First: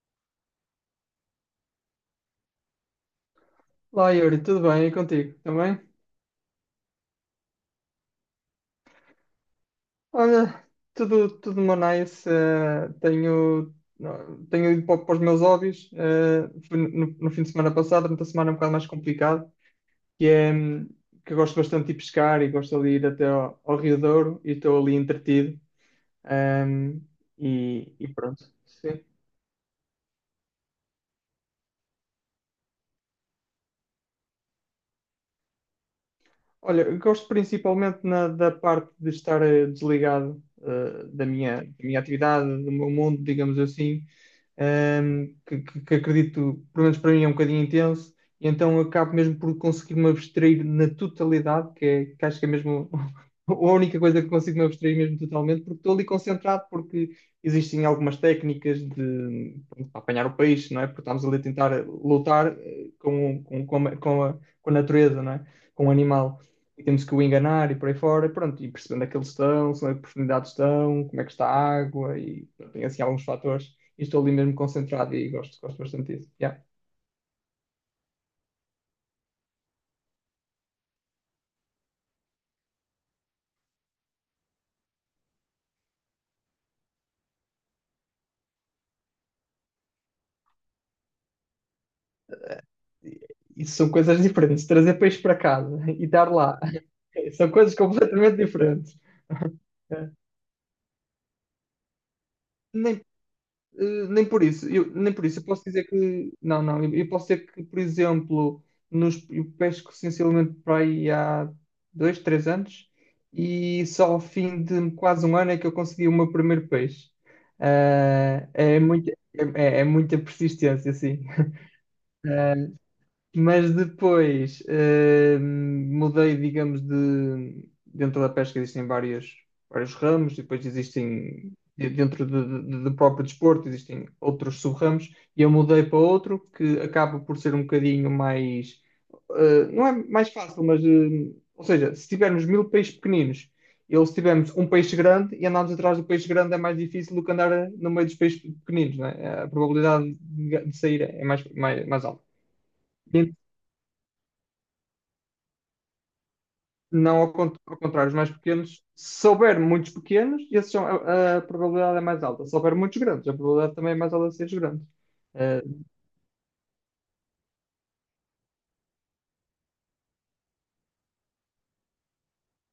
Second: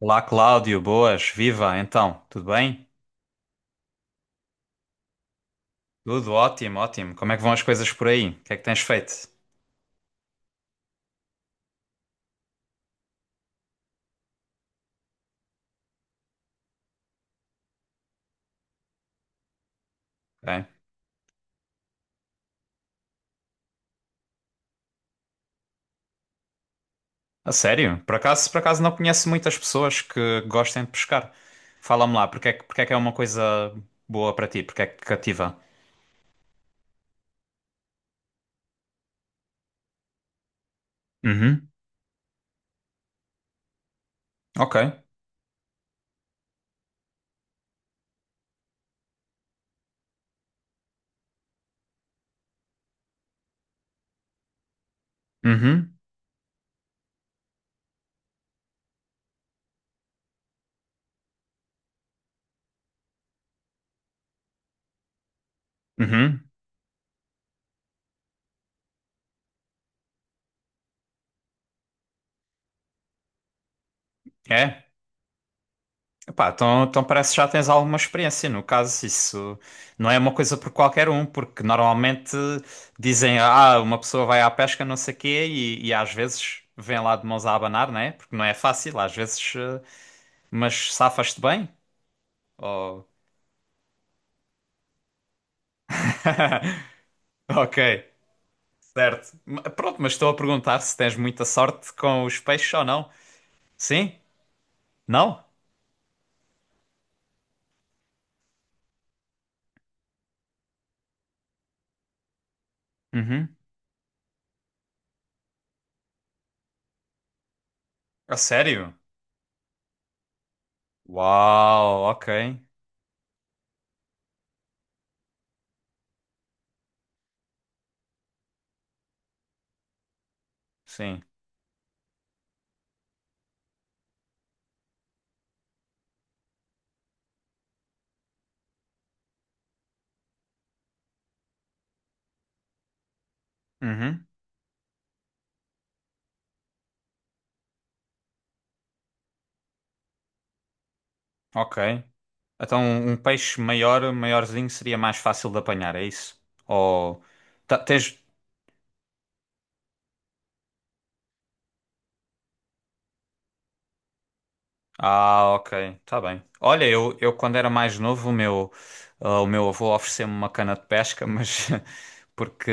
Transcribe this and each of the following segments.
Olá, Cláudio, boas, viva, então, tudo bem? Olá Yuri, tudo bem? E contigo também? Tudo ótimo, ótimo. Como é que vão as coisas por aí? O que é que tens feito? Olha, tudo uma nice. Não, tenho ido para os meus hobbies. Fui no fim de semana passado, durante a semana é um bocado mais complicado, que é Bem, que eu gosto bastante de ir pescar e gosto de ir até ao Rio Douro e estou ali entretido. hum, a e, sério, e pronto. Por acaso não Sim. conheço muitas pessoas que gostem de pescar. Fala-me lá, porque é que é uma coisa boa para ti? Porque é que te cativa? Olha, eu gosto principalmente da parte de estar desligado, da minha, Uhum, da minha atividade, do meu mundo, digamos assim, ok. que acredito, pelo menos para mim, é um bocadinho intenso, e então acabo mesmo por conseguir me abstrair na totalidade, que acho que é mesmo a única coisa que consigo me abstrair mesmo totalmente, porque estou Uhum, ali concentrado, porque existem algumas técnicas, de pronto, para apanhar o peixe, não é? Porque estamos ali a tentar lutar eh, com, a, com a- com a natureza, não é? Com o animal. uhum. E temos que o enganar e por aí fora, e pronto, e percebendo onde é que eles estão, se onde é que profundidades estão, como é que está a água, e pronto, tem assim alguns fatores e estou ali mesmo É? concentrado e gosto bastante disso. Epá, Yeah. então parece que já tens alguma experiência. No caso, isso não é uma coisa por qualquer um, porque normalmente dizem, uma pessoa vai à pesca, não sei quê, e às vezes vem lá de mãos a abanar, né? Porque não é fácil, às vezes, mas safas-te bem? Ou- Isso são coisas diferentes. Trazer peixe para casa e dar lá são coisas Ok, completamente diferentes. certo. Pronto, mas estou a perguntar se tens muita sorte com os peixes ou Nem, não. eh, Sim? nem por isso, nem por isso, Não? eu posso dizer que não, não, eu posso dizer que, por exemplo, eu pesco essencialmente para aí há 2, 3 anos, Uhum. e só ao fim de quase um ano é que eu consegui o meu primeiro peixe. A Ah, é, sério? muito, é, é é muita persistência, assim. Uau, ok. Mas depois mudei, digamos, de dentro da pesca existem vários ramos, e depois Sim. existem dentro do próprio desporto, existem outros sub-ramos, e eu mudei para outro que acaba por ser um bocadinho mais, não é mais fácil, mas, ou seja, se tivermos 1.000 peixes pequeninos, ou se Uhum. tivermos um peixe grande e andarmos atrás do peixe grande, é mais difícil do que andar no meio dos peixes pequeninos, não é? A probabilidade de sair é mais, Ok. mais, mais alta. Então, um peixe maior, maiorzinho, seria mais fácil de apanhar, é isso? Não. Ou Ao ta- contrário, os tens, mais pequenos, se houver muitos pequenos, esses são, a probabilidade é mais alta. Se houver muitos grandes, a probabilidade também é mais alta de seres grandes. Ah, Eh, ok, tá bem. Olha, eu quando era mais novo, o meu avô ofereceu-me uma cana de pesca, mas porque,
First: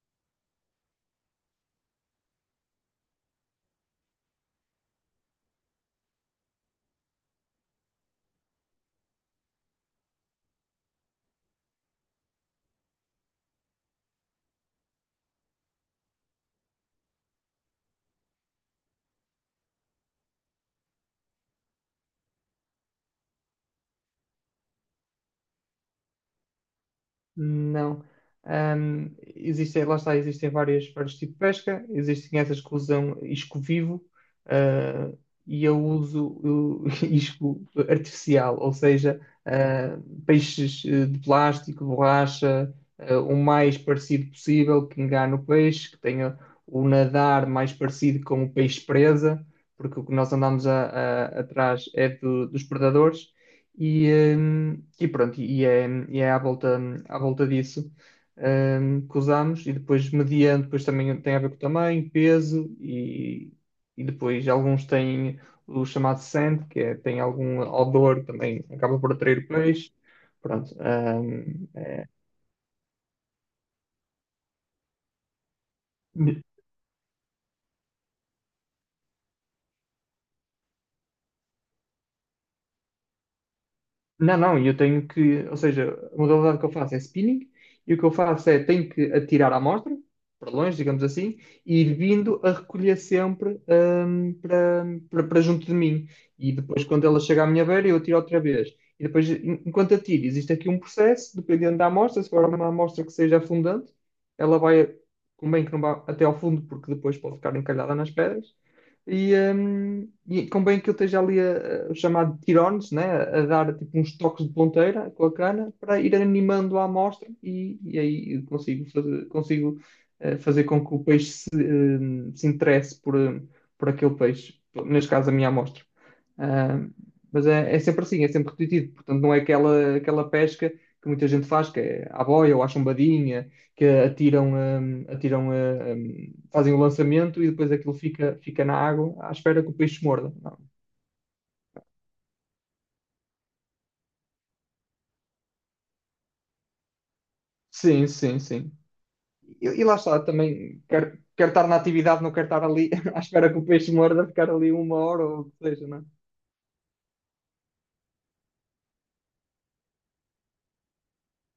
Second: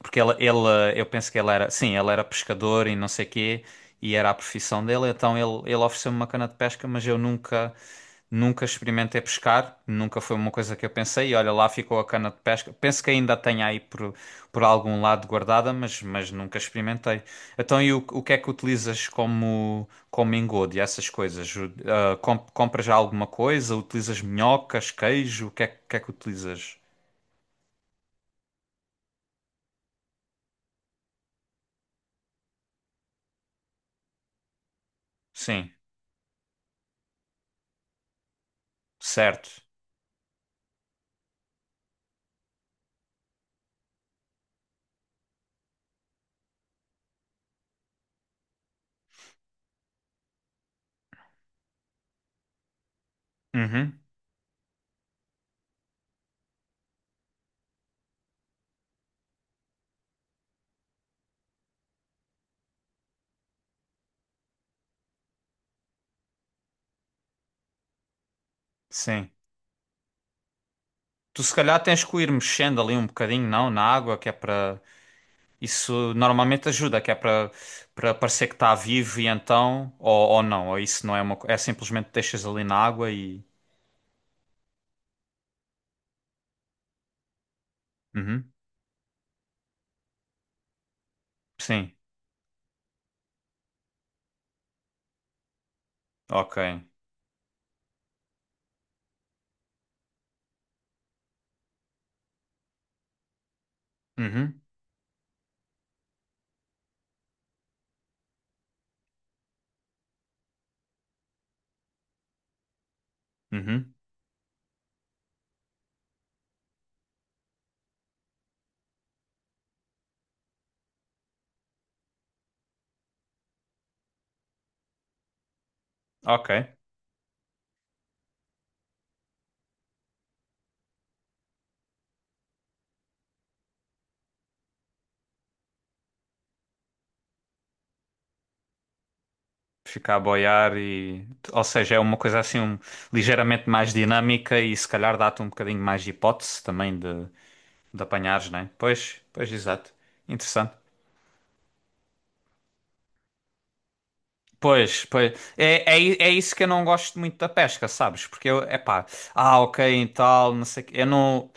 porque eu penso que ele era, sim, ele era pescador e não sei quê, e era a profissão dele, então ele ofereceu-me uma cana de pesca, mas eu nunca, nunca experimentei pescar, nunca foi uma coisa que eu pensei, e olha, lá ficou a cana de pesca. Penso que ainda tenho aí por algum lado guardada, mas nunca experimentei. Então, e o que é que utilizas como engodo e essas coisas? Compras já alguma coisa? Utilizas minhocas, queijo? O que é que utilizas? Não. Ahm, Existem, lá está, existem vários tipos de pesca, existem essas que usam isco vivo. ah, e Sim, eu uso o isco artificial, ou seja, certo. ah, peixes, de plástico, borracha, o mais parecido possível, que engane o peixe, que tenha o nadar mais parecido com o peixe presa, porque o que nós andamos atrás é dos predadores. Uhum, E, e pronto, e é à volta disso, que usamos, e depois mediante, depois também tem a ver com tamanho, peso, e depois alguns têm o chamado scent, que é, tem algum odor, também acaba por sim. atrair peixe, pronto, Tu se calhar tens que o ir mexendo ali um bocadinho, não? Na água, que é para. Isso hum, normalmente ajuda, que é para parecer que está vivo e então. Ou não, ou isso não é uma é simplesmente deixas ali na água e. Não, não, eu tenho que, ou seja, a modalidade que eu faço é spinning, e o que eu faço Uhum, é tenho que atirar a amostra para longe, digamos assim, e sim, ir vindo a recolher sempre hum, para, para junto de mim. E ok. depois, quando ela chega à minha beira, eu atiro outra vez. E depois, enquanto atiro, existe aqui um processo, dependendo da amostra, se for uma amostra que seja afundante, ela Uhum, vai, convém que não vá até ao fundo, porque depois pode ficar encalhada nas pedras. E convém que eu esteja ali o chamado tirones, né? A dar uhum, tipo uns toques de ponteira com a cana para ir animando a amostra, e aí eu consigo fazer, consigo, fazer com que o peixe se, se interesse por aquele peixe, neste caso a minha amostra. ok. Ah, mas é sempre assim, é sempre repetitivo, portanto não é aquela pesca que muita gente faz, que é à boia ou à chumbadinha, que atiram, fazem o lançamento, e depois aquilo fica na água à espera que o peixe Fica a morda. Não. boiar e, ou seja, é uma coisa assim ligeiramente mais dinâmica e se calhar dá-te um bocadinho mais de hipótese também de Sim, sim, apanhares, né? sim. Pois, pois, E exato. lá está, Interessante. também quero estar na atividade, não quero estar ali à espera que o peixe morda, ficar ali uma Pois, hora pois. ou o que seja, não É isso que eu não gosto muito da pesca, sabes? Porque eu, é pá, ok, e tal, não sei o quê. Eu não.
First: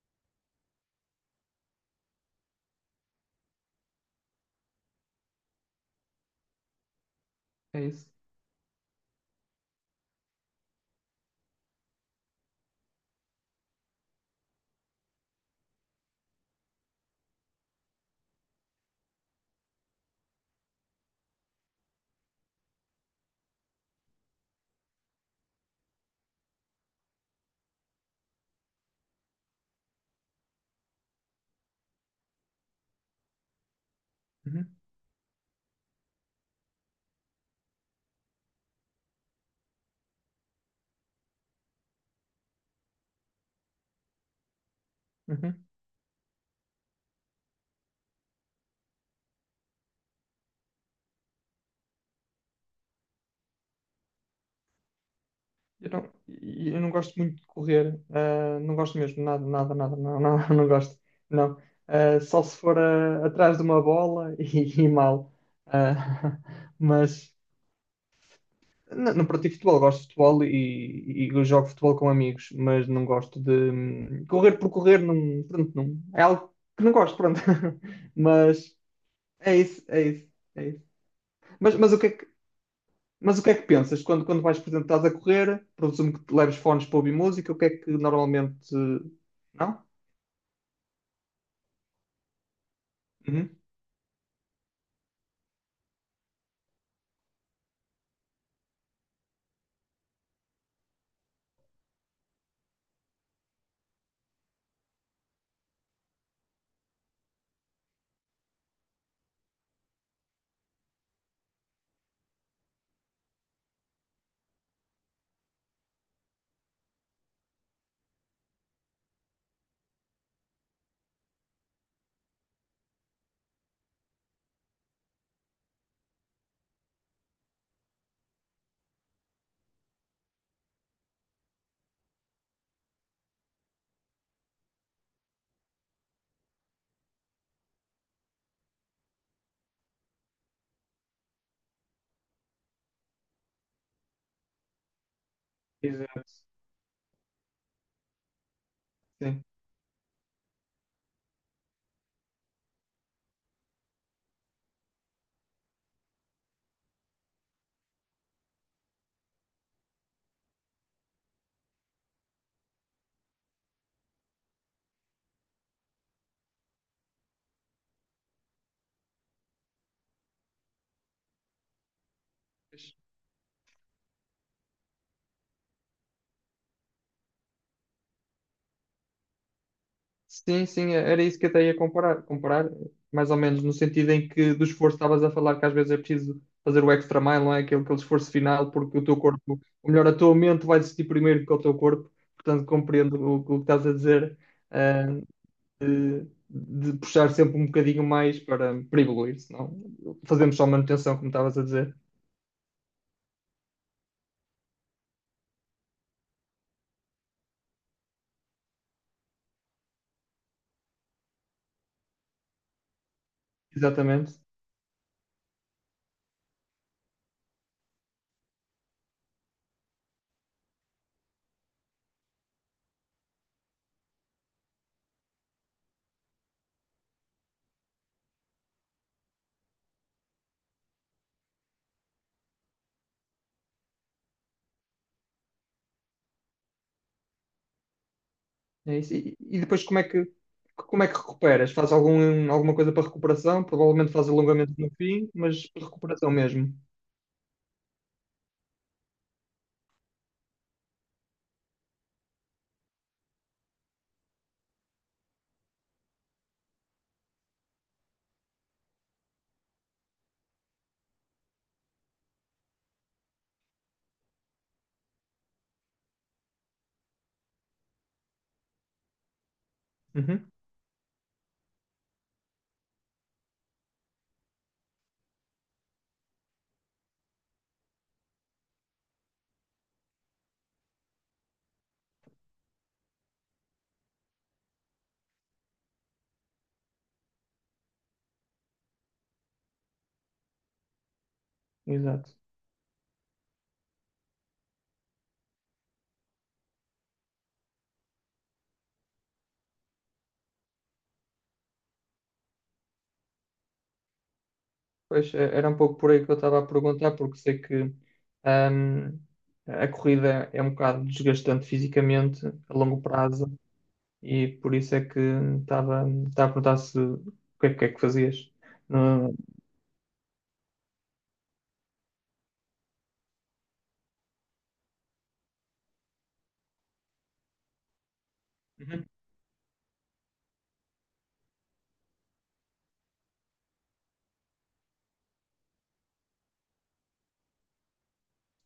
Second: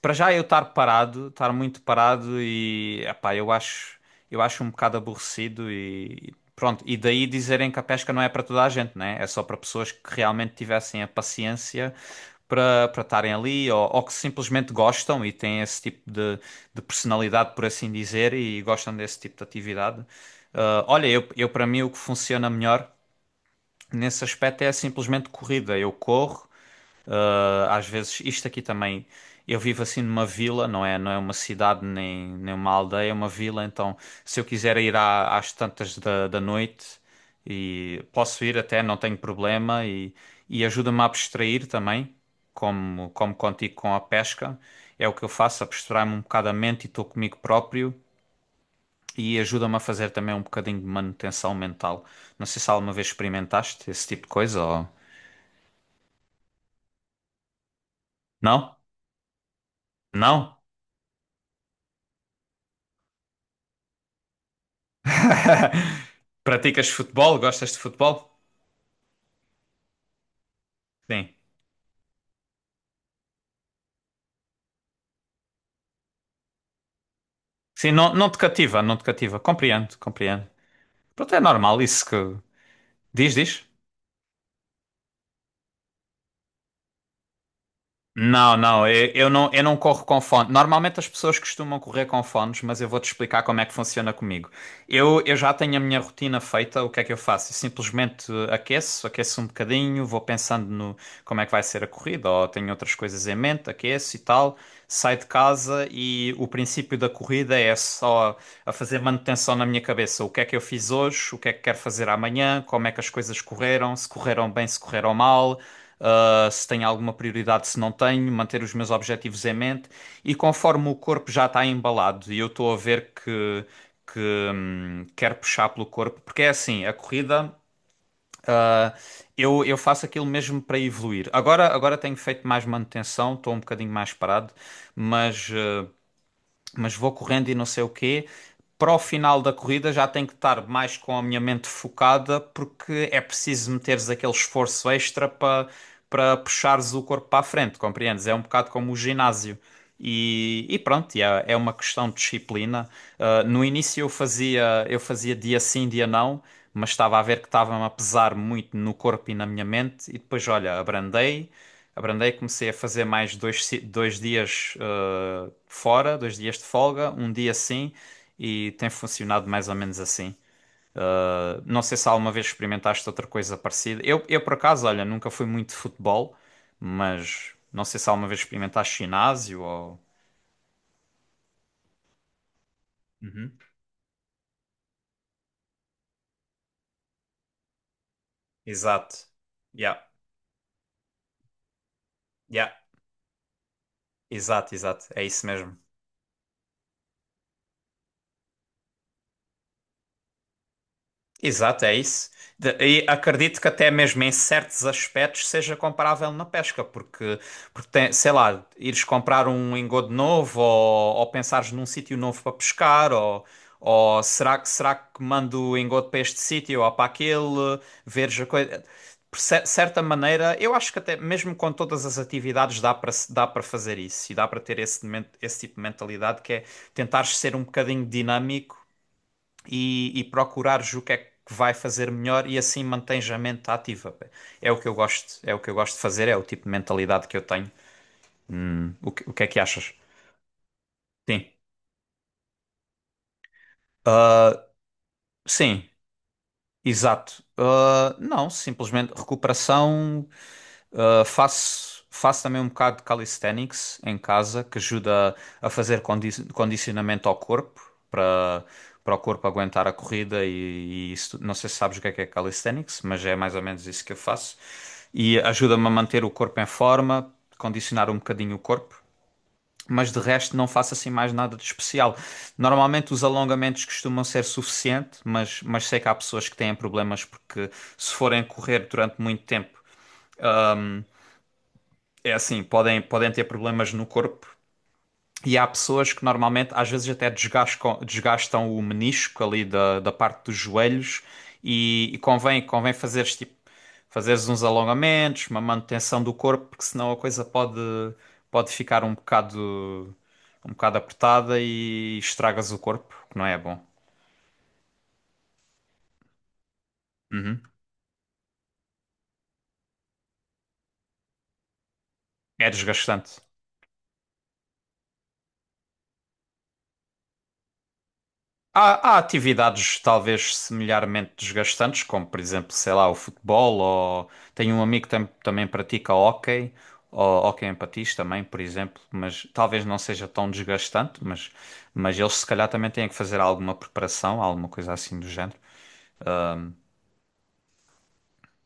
Para já eu estar parado, estar muito parado e, é pá, eu acho um bocado aborrecido e pronto. E daí dizerem é? que a É isso. pesca não é para toda a gente, né? É só para pessoas que realmente tivessem a paciência para estarem ali ou que simplesmente gostam e têm esse tipo de personalidade, por assim dizer, e gostam desse tipo de atividade. Ah, olha, eu para mim o que funciona melhor nesse aspecto é simplesmente corrida. Eu corro, às vezes isto aqui também. Eu vivo assim numa vila, não é? Não é uma cidade nem uma aldeia, é uma vila. Então, se eu Uhum, quiser ir às tantas da noite e posso ir até, não tenho problema e ajuda-me a abstrair também, como contigo com a pesca. É o que eu faço, uhum. abstrair-me um bocado a mente e estou comigo próprio. E ajuda-me a fazer também um bocadinho de manutenção mental. Não sei se alguma vez experimentaste esse tipo de coisa ou. Eu não. E eu não gosto muito de correr, Não? não gosto mesmo, nada, nada, nada, não, não, Não? não gosto, não. Ah, só se for atrás de uma bola e mal. Ah, Praticas mas. futebol? Gostas de futebol? Não, não pratico futebol, gosto de futebol e, Sim. Jogo futebol com amigos, mas não gosto de correr por correr, não, pronto, não, é algo que não gosto, pronto. Sim, não, não te Mas cativa, não te cativa. é isso, Compreendo, é isso, compreendo. é isso. Pronto, é Mas, normal mas isso que. Diz, o que é que diz? pensas quando, vais, por exemplo, estás a correr? Presumo que te leves fones para ouvir música. O que é que Não, normalmente? não, eu não Não? corro com fones. Normalmente as pessoas costumam correr com fones, mas eu vou-te explicar Uhum. como é que funciona comigo. Eu já tenho a minha rotina feita, o que é que eu faço? Eu simplesmente aqueço um bocadinho, vou pensando no como é que vai ser a corrida, ou tenho outras coisas em mente, aqueço e tal, saio de casa e o princípio da corrida é só a fazer manutenção na minha cabeça. O que é que eu fiz hoje, o que é que quero fazer amanhã, como é que as coisas correram, se correram bem, se correram mal. Se tenho alguma prioridade, se não tenho, manter os meus objetivos em mente. E conforme o corpo já está embalado e eu estou a ver que quer puxar pelo corpo, porque é assim, a corrida, ah, eu faço aquilo mesmo para evoluir. Agora tenho feito mais manutenção, estou um bocadinho mais parado, mas. hum, mas vou correndo e não sei o quê. Para o final da corrida já tenho que estar mais com a minha mente focada, porque é preciso meteres aquele esforço extra para Exato, puxares o corpo para a frente, compreendes? É um bocado como o sim. ginásio. E pronto, e é uma questão de disciplina. Ah, no início eu fazia dia sim, dia não, mas estava a ver que estava-me a pesar muito no corpo e na minha mente, e depois, olha, abrandei. Abrandei, comecei a fazer mais dois dias fora, dois dias de folga, um dia sim, e tem funcionado mais ou menos assim. Não sei se alguma vez experimentaste outra coisa parecida. Eu por acaso, olha, nunca fui muito de futebol, mas não sei se alguma vez experimentaste ginásio ou. Sim, sim, era isso que eu até ia comparar, mais ou Uhum. menos no sentido em que do esforço estavas a falar, que às vezes é preciso fazer o extra mile, não é? Aquele esforço final, porque o teu Exato. corpo, ou Yeah, melhor, a tua mente vai desistir primeiro que o teu corpo, portanto yeah, compreendo o que estás a dizer, exato, exato. ah, É isso mesmo. de, de puxar sempre um bocadinho mais para evoluir, senão fazemos só manutenção, como estavas a Exato, é dizer. isso. E acredito que até mesmo em certos aspectos seja comparável na pesca, porque tem, sei lá, ires comprar um engodo novo ou pensares num sítio novo para pescar, ou Exatamente. será que mando o engodo para este sítio ou para aquele, veres a coisa. Por certa maneira, eu acho que até mesmo com todas as atividades dá para se- dá para fazer isso e dá para ter esse tipo de mentalidade que é tentar ser um bocadinho dinâmico e procurares o que é que vai fazer melhor e assim mantens a mente ativa. Pá. É o que eu gosto, é o que eu gosto de fazer, é o tipo de mentalidade que eu tenho. É o isso. que, o E, que é que e depois, achas? Como é que Sim. recuperas? Faz alguma coisa para recuperação? Provavelmente faz Ah, alongamento no fim, mas para sim, recuperação mesmo. exato. Ah, não, simplesmente recuperação. Faço também um bocado de calisthenics em casa, que ajuda a fazer condicionamento ao corpo, para, para o corpo aguentar a corrida e isso. Não sei se sabes o que é calisthenics, mas é mais ou menos isso que eu faço. E ajuda-me a manter o corpo em forma, condicionar um bocadinho o corpo. Mas de Uhum, resto não faço assim mais nada de especial. Normalmente os alongamentos costumam ser suficiente, mas sei que há pessoas que têm problemas porque se forem correr durante muito tempo é assim, podem ter problemas no corpo e há pessoas que normalmente, às vezes até desgastam o menisco ali da parte dos joelhos e exato. convém fazeres uns alongamentos, uma manutenção do corpo, porque senão a coisa pode ficar um bocado apertada e estragas o corpo, que não é bom. Pois é, era um pouco por aí que eu estava a perguntar, porque sei Uhum. que, ahm, a corrida é um bocado desgastante fisicamente É a longo desgastante. prazo, e por isso é que estava a perguntar se, o que é que fazias. Há No- atividades talvez semelhantemente desgastantes, como por exemplo, sei lá, o futebol, ou tenho um amigo que também pratica hóquei, ou hóquei em patins também, por exemplo, mas talvez não seja tão desgastante, mas eles se calhar também têm que fazer alguma preparação, alguma coisa assim do género.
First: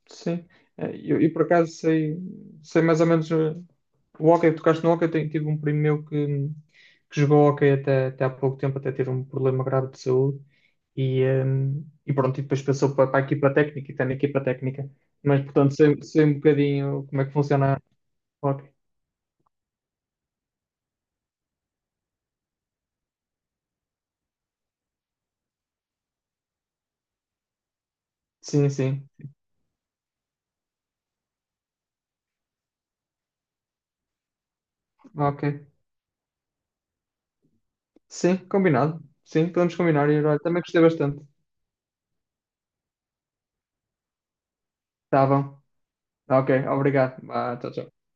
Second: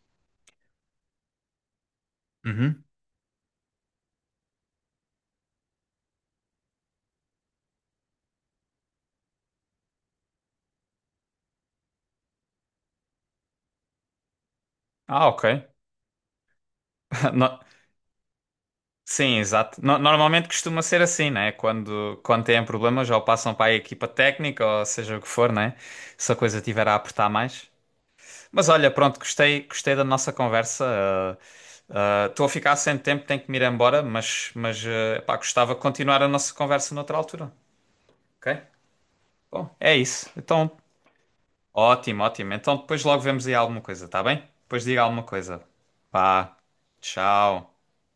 Sim. Eu por acaso sei, Uhum. mais ou menos, o hóquei. Tocaste no hóquei. Eu tive um primo meu que jogou hóquei até há pouco tempo, até ter um problema grave de saúde. E, eh, e pronto, e depois passou para a equipa técnica e está na equipa técnica, Ah, mas ok. portanto sei, um bocadinho como é que No- funciona o hóquei. Sim, exato. Normalmente costuma ser assim, né? Quando têm problemas, ou passam para a equipa técnica, ou seja o que for, né? Se a coisa tiver a apertar mais. Mas Sim, olha, sim, pronto, gostei da nossa conversa. Estou a ficar sem tempo, tenho que me ir embora, mas pá, ok. gostava de continuar a nossa conversa noutra altura. Sim, Ok? combinado. Sim, Bom, podemos é combinar, e isso. olha, também Então, gostei bastante. ótimo, ótimo. Então depois logo vemos aí alguma coisa, tá bem? Depois diga alguma Tá bom. coisa. Ok, Pá, obrigado. Ah, tchau, tchau. tchau.